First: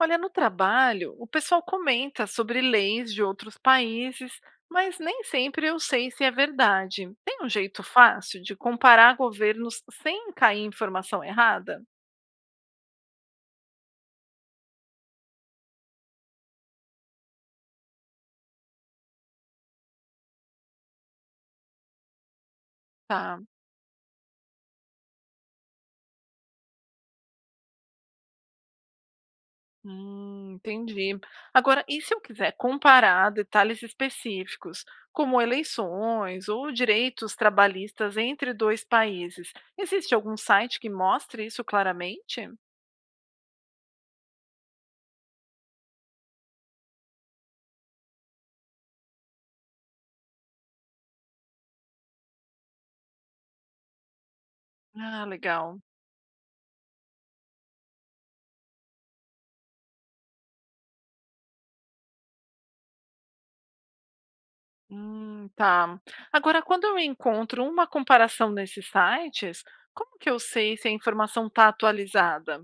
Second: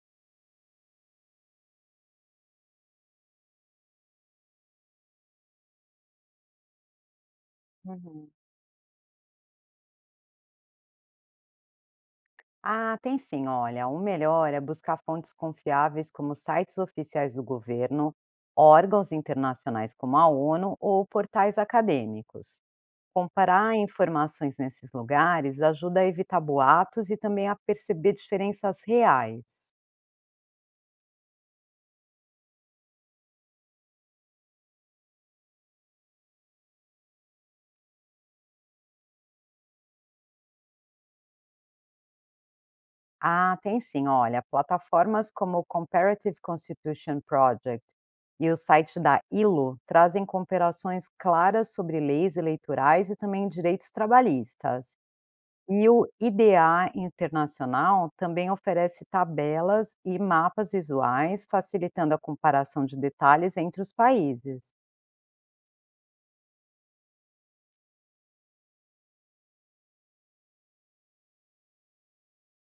Olha, no trabalho, o pessoal comenta sobre leis de outros países, mas nem sempre eu sei se é verdade. Tem um jeito Uhum. fácil de comparar governos sem cair em informação errada? Ah, tem sim, olha, o melhor é buscar fontes confiáveis como sites oficiais do governo, órgãos internacionais como a ONU ou portais acadêmicos. Tá. Comparar informações nesses lugares ajuda a evitar boatos e também a perceber diferenças reais. Hum, entendi. Agora, e se eu quiser comparar detalhes específicos, como eleições ou direitos trabalhistas entre dois países? Existe algum site que mostre isso claramente? Ah, tem sim. Olha, plataformas como o Comparative Constitution Project e o site da ILO trazem comparações claras sobre leis eleitorais e também direitos trabalhistas. Ah, legal. E o IDA Internacional também oferece tabelas e mapas visuais, facilitando a comparação de detalhes entre os países. Tá. Agora, quando eu encontro uma comparação nesses sites, como que eu sei se a informação está atualizada?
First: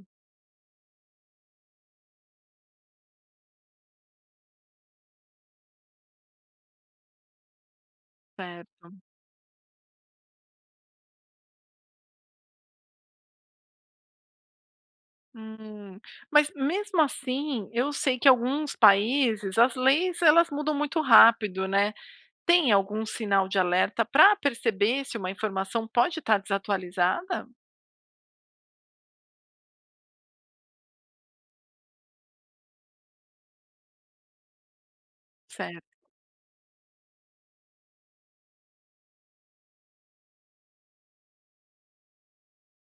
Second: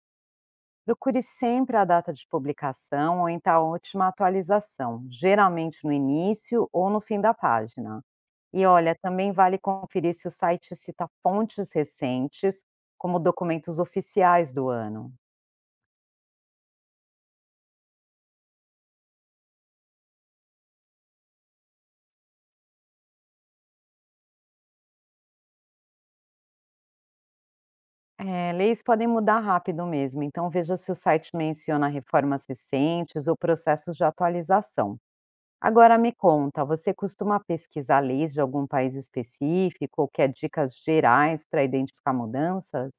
Procure sempre a data de publicação ou então a última atualização, geralmente no início ou no fim da página. E Certo. olha, também vale conferir se o site cita fontes recentes, como documentos oficiais do ano. Hum, mas mesmo assim, eu sei que alguns países, as leis, elas mudam muito rápido, né? Tem algum sinal de alerta para perceber se uma informação pode estar desatualizada? É, leis podem mudar rápido mesmo, então veja se o site menciona reformas recentes ou processos de atualização. Certo. Agora me conta, você costuma pesquisar leis de algum país específico ou quer dicas gerais para identificar mudanças?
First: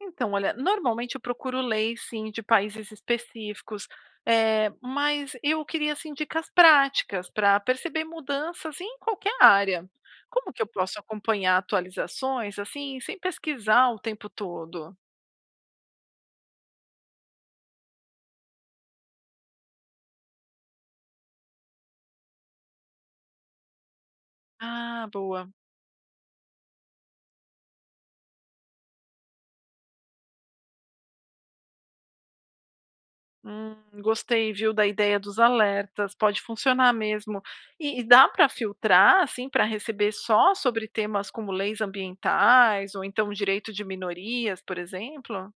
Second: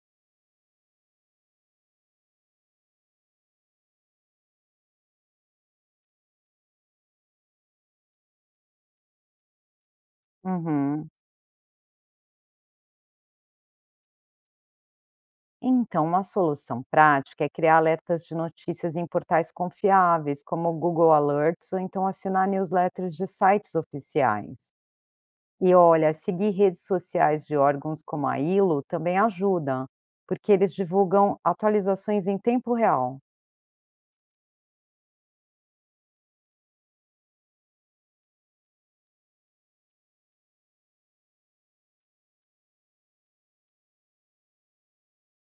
Então, olha, normalmente eu procuro leis, sim, de países específicos, mas eu queria, assim, dicas práticas para perceber mudanças em qualquer área. Como que eu posso Uhum. acompanhar atualizações, assim, sem pesquisar o tempo todo? Então, uma solução prática é criar alertas de notícias em portais confiáveis, como o Google Alerts, ou então assinar newsletters de sites oficiais. Ah, boa. E olha, seguir redes sociais de órgãos como a ILO também ajuda, porque eles divulgam atualizações em tempo real. Hum, gostei, viu, da ideia dos alertas, pode funcionar mesmo. E dá para filtrar, assim, para receber só sobre temas como leis ambientais ou então direito de minorias, por exemplo?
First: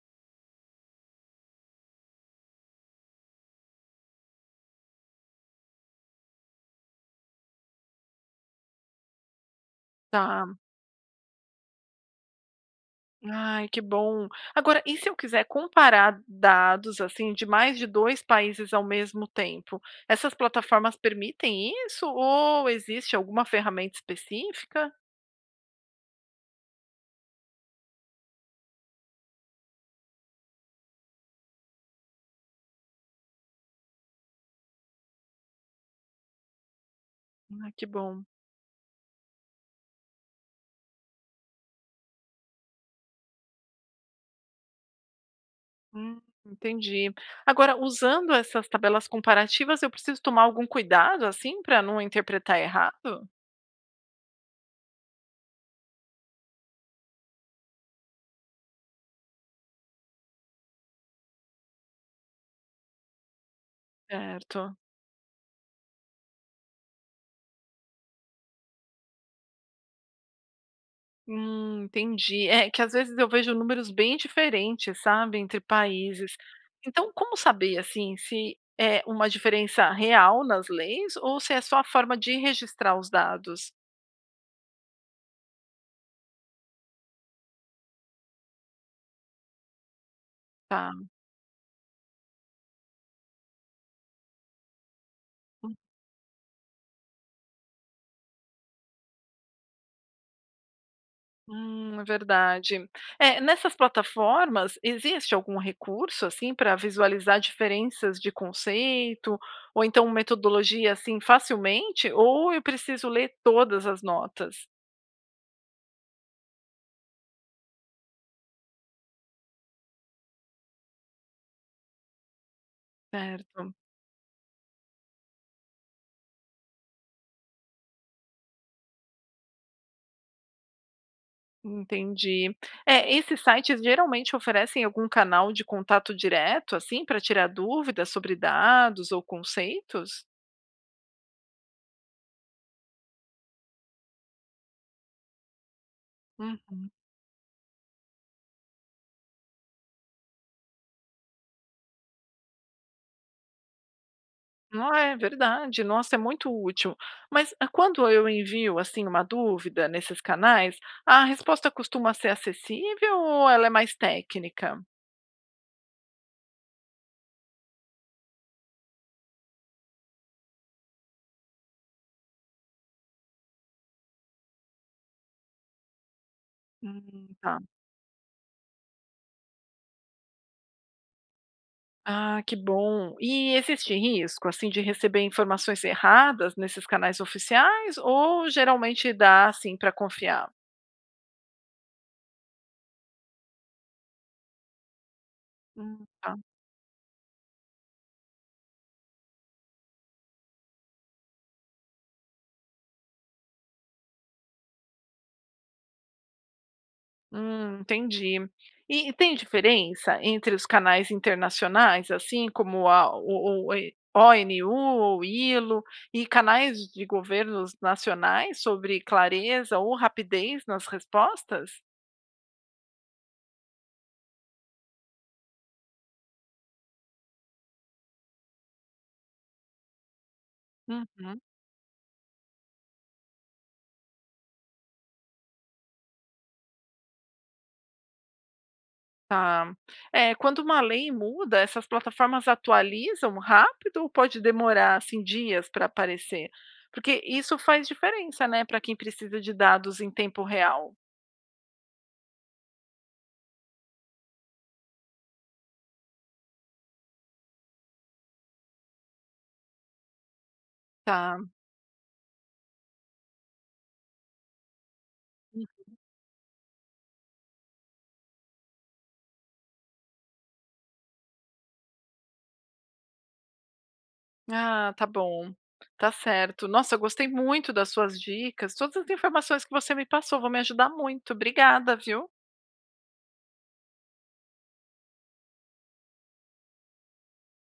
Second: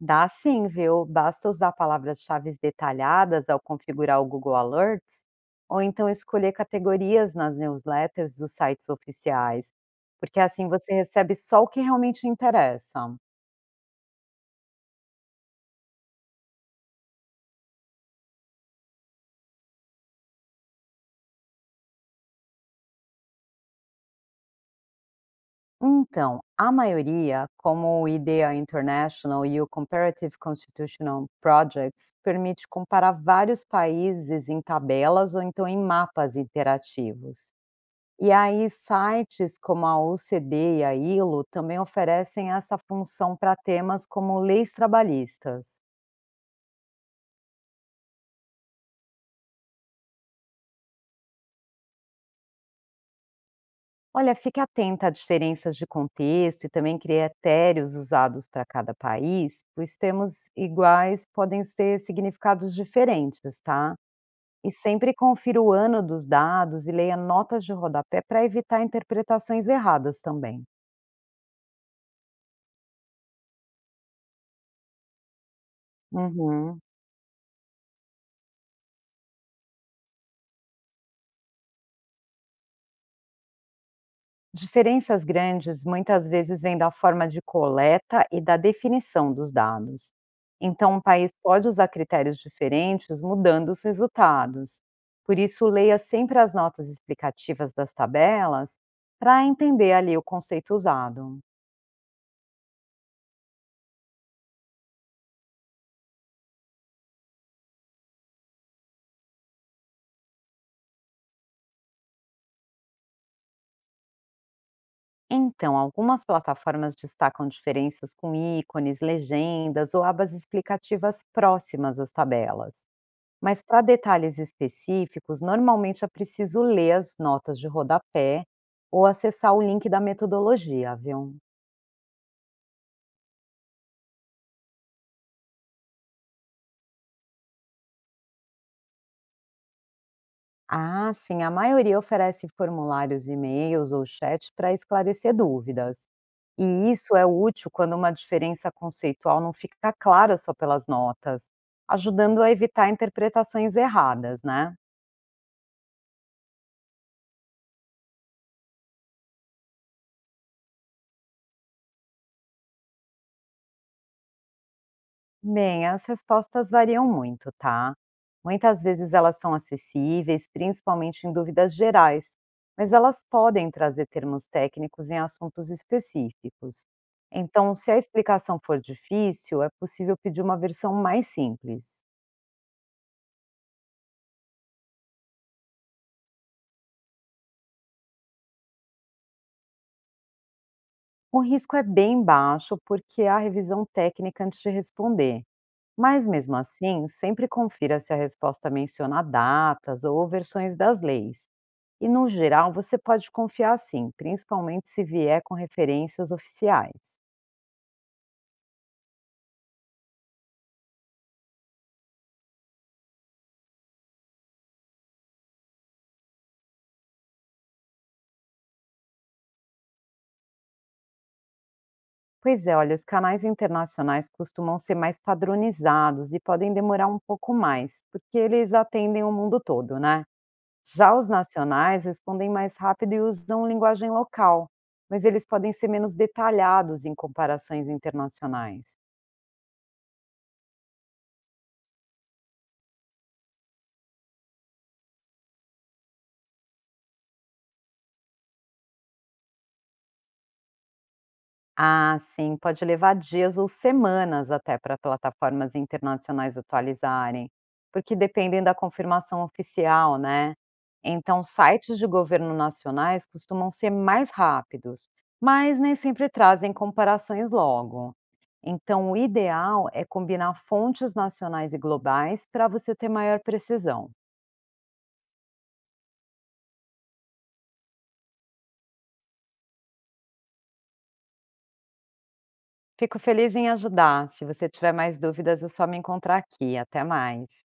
Dá sim, viu? Basta usar palavras-chave detalhadas ao configurar o Google Alerts, ou então escolher categorias nas newsletters dos sites oficiais, porque Tá. assim você recebe só o que realmente interessa. Ai, que bom. Agora, e se eu quiser comparar dados, assim, de mais de 2 países ao mesmo tempo? Essas plataformas permitem isso ou existe alguma ferramenta específica? Então, a maioria, como o IDEA International e o Comparative Constitutional Projects, permite comparar vários países em tabelas ou então em mapas interativos. Ah, que bom. E aí sites como a OCDE e a ILO também oferecem essa função para temas como leis trabalhistas. Entendi. Agora, usando essas tabelas comparativas, eu preciso tomar algum cuidado, assim, para não interpretar errado? Olha, fique atenta a diferenças de contexto e também critérios usados para cada país, pois termos iguais podem ser significados diferentes, tá? E Certo. sempre confira o ano dos dados e leia notas de rodapé para evitar interpretações erradas também. Entendi. É que às vezes eu vejo números bem diferentes, sabe, entre países. Uhum. Então, como saber, assim, se é uma diferença real nas leis ou se é só a forma de registrar os dados? Diferenças grandes muitas vezes vêm da forma de coleta e da definição dos dados. Então, um Tá. país pode usar critérios diferentes, mudando os resultados. Por isso, leia sempre as notas explicativas das tabelas para entender ali o conceito usado. É verdade. É, nessas plataformas, existe algum recurso, assim, para visualizar diferenças de conceito ou então metodologia, assim, facilmente? Ou eu preciso ler todas as notas? Então, algumas plataformas destacam diferenças com ícones, legendas ou abas explicativas próximas às tabelas. Certo. Mas para detalhes específicos, normalmente é preciso ler as notas de rodapé ou acessar o link da metodologia, viu? Entendi. É, esses sites geralmente oferecem algum canal de contato direto, assim, para tirar dúvidas sobre dados ou conceitos? Ah, sim, a maioria oferece formulários, e-mails ou chat para esclarecer dúvidas. Hum. E isso é útil quando uma diferença conceitual não fica clara só pelas notas, ajudando a evitar interpretações erradas, né? Não é verdade. Nossa, é muito útil. Mas ah, quando eu envio, assim, uma dúvida nesses canais, a resposta costuma ser acessível ou ela é mais técnica? Bem, as respostas variam muito, tá? Muitas vezes elas são acessíveis, principalmente em dúvidas gerais, mas elas podem trazer termos técnicos em assuntos específicos. Tá. Então, se a explicação for difícil, é possível pedir uma versão mais simples. Ah, que bom. E existe risco, assim, de receber informações erradas nesses canais oficiais ou geralmente dá, assim, para confiar? O risco é bem baixo porque há revisão técnica antes de responder, mas Tá. mesmo assim, sempre confira se a resposta menciona datas ou versões das leis. E no geral, você pode confiar sim, principalmente se vier com referências oficiais. Entendi. E tem diferença entre os canais internacionais, assim como a o e ONU ou ILO e canais de governos nacionais sobre clareza ou rapidez nas respostas? Pois é, olha, os canais internacionais costumam ser mais padronizados e podem demorar um pouco mais, porque eles atendem o mundo todo, né? Já os Uhum, nacionais respondem mais rápido e usam linguagem local, mas eles podem ser menos detalhados em comparações internacionais. tá. É, quando uma lei muda, essas plataformas atualizam rápido ou pode demorar, assim, dias para aparecer? Porque isso faz diferença, né, para quem precisa de dados em tempo real. Ah, sim, pode levar dias ou semanas até para plataformas internacionais atualizarem, porque dependem da confirmação oficial, né? Tá. Então, sites de governo nacionais costumam ser mais rápidos, mas nem sempre trazem comparações logo. Então, o ideal é combinar fontes nacionais e globais para você ter maior precisão. Ah, tá bom. Tá certo. Nossa, eu gostei muito das suas dicas. Todas as informações que você me passou vão me ajudar muito. Obrigada, viu? Fico feliz em ajudar. Se você tiver mais dúvidas, é só me encontrar aqui. Até mais.